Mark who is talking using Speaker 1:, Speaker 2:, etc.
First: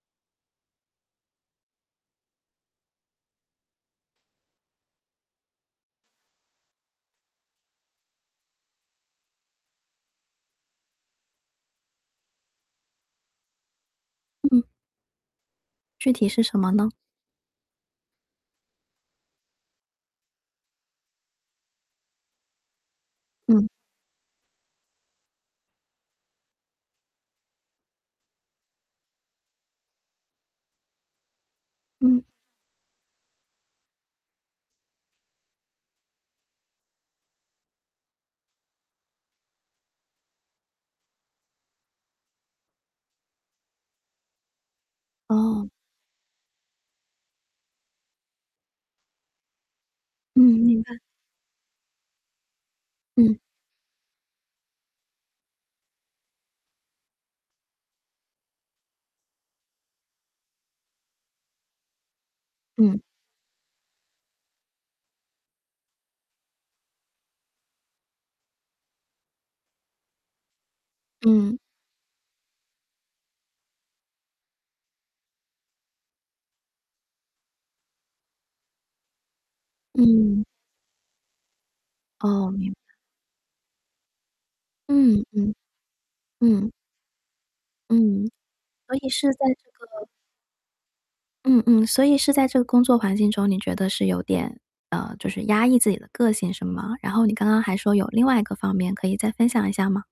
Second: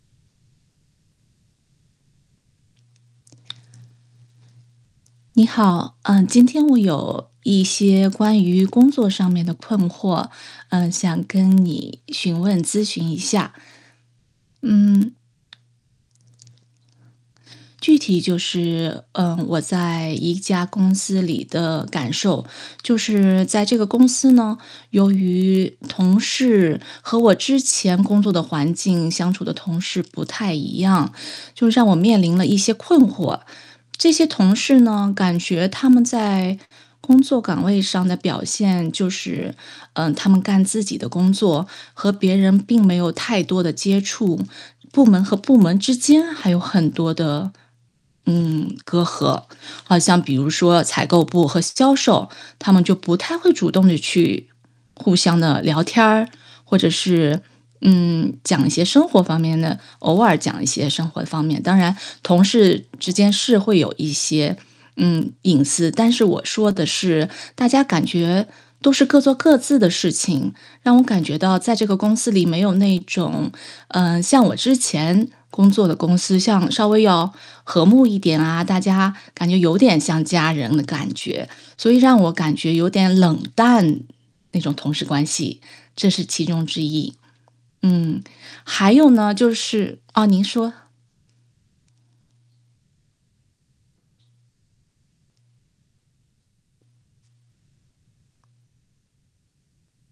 Speaker 1: 你好，呃，今天我有一些关于工作上面的困惑，呃，想跟你询问咨询一下。
Speaker 2: 嗯。
Speaker 1: 嗯。
Speaker 2: 具体是什么呢？
Speaker 1: 具体就是，嗯，我在一家公司里的感受。就是在
Speaker 2: 嗯。
Speaker 1: 这个公司呢，由于同事和我之前工作的环境相处的同事不太一样，就让我面
Speaker 2: 嗯。
Speaker 1: 临了一些困惑。这些同事呢，感觉他们在工作岗位上的表现，就是呃，他们干自己的工作，和别人并没有太多的接触，部门和部
Speaker 2: 哦。
Speaker 1: 门之间还有很多的，嗯，隔阂。好像比
Speaker 2: 嗯，
Speaker 1: 如
Speaker 2: 明
Speaker 1: 说
Speaker 2: 白。
Speaker 1: 采购部和销售，他们就不太
Speaker 2: 嗯。
Speaker 1: 会主动的去，互相地聊天儿或者是，嗯，讲一些生活方面的偶尔讲一些生活方面，当然同事
Speaker 2: 嗯。
Speaker 1: 之间是会有一些，嗯，隐私。但是我说的是大家感觉都是各做各自的事情，让我感觉
Speaker 2: 嗯。
Speaker 1: 到在这个公司里没有那种，呃，像我之前工作的公司，像稍微要和睦一点啊，大家感觉有点像
Speaker 2: 嗯。
Speaker 1: 家人的感觉。所以让我
Speaker 2: 哦，
Speaker 1: 感
Speaker 2: 明
Speaker 1: 觉有
Speaker 2: 白。
Speaker 1: 点冷淡，那种同事
Speaker 2: 嗯，
Speaker 1: 关
Speaker 2: 嗯。
Speaker 1: 系，这是其中
Speaker 2: 嗯。
Speaker 1: 之一，嗯，
Speaker 2: 嗯，
Speaker 1: 还
Speaker 2: 所以
Speaker 1: 有
Speaker 2: 是
Speaker 1: 呢
Speaker 2: 在
Speaker 1: 就
Speaker 2: 这
Speaker 1: 是
Speaker 2: 个
Speaker 1: 啊，您说。
Speaker 2: 嗯嗯。所以是在这个工作环境中，你觉得是有点呃，就是压抑自己的个性是吗？然后你刚刚还说有另外一个方面可以再分享一下吗？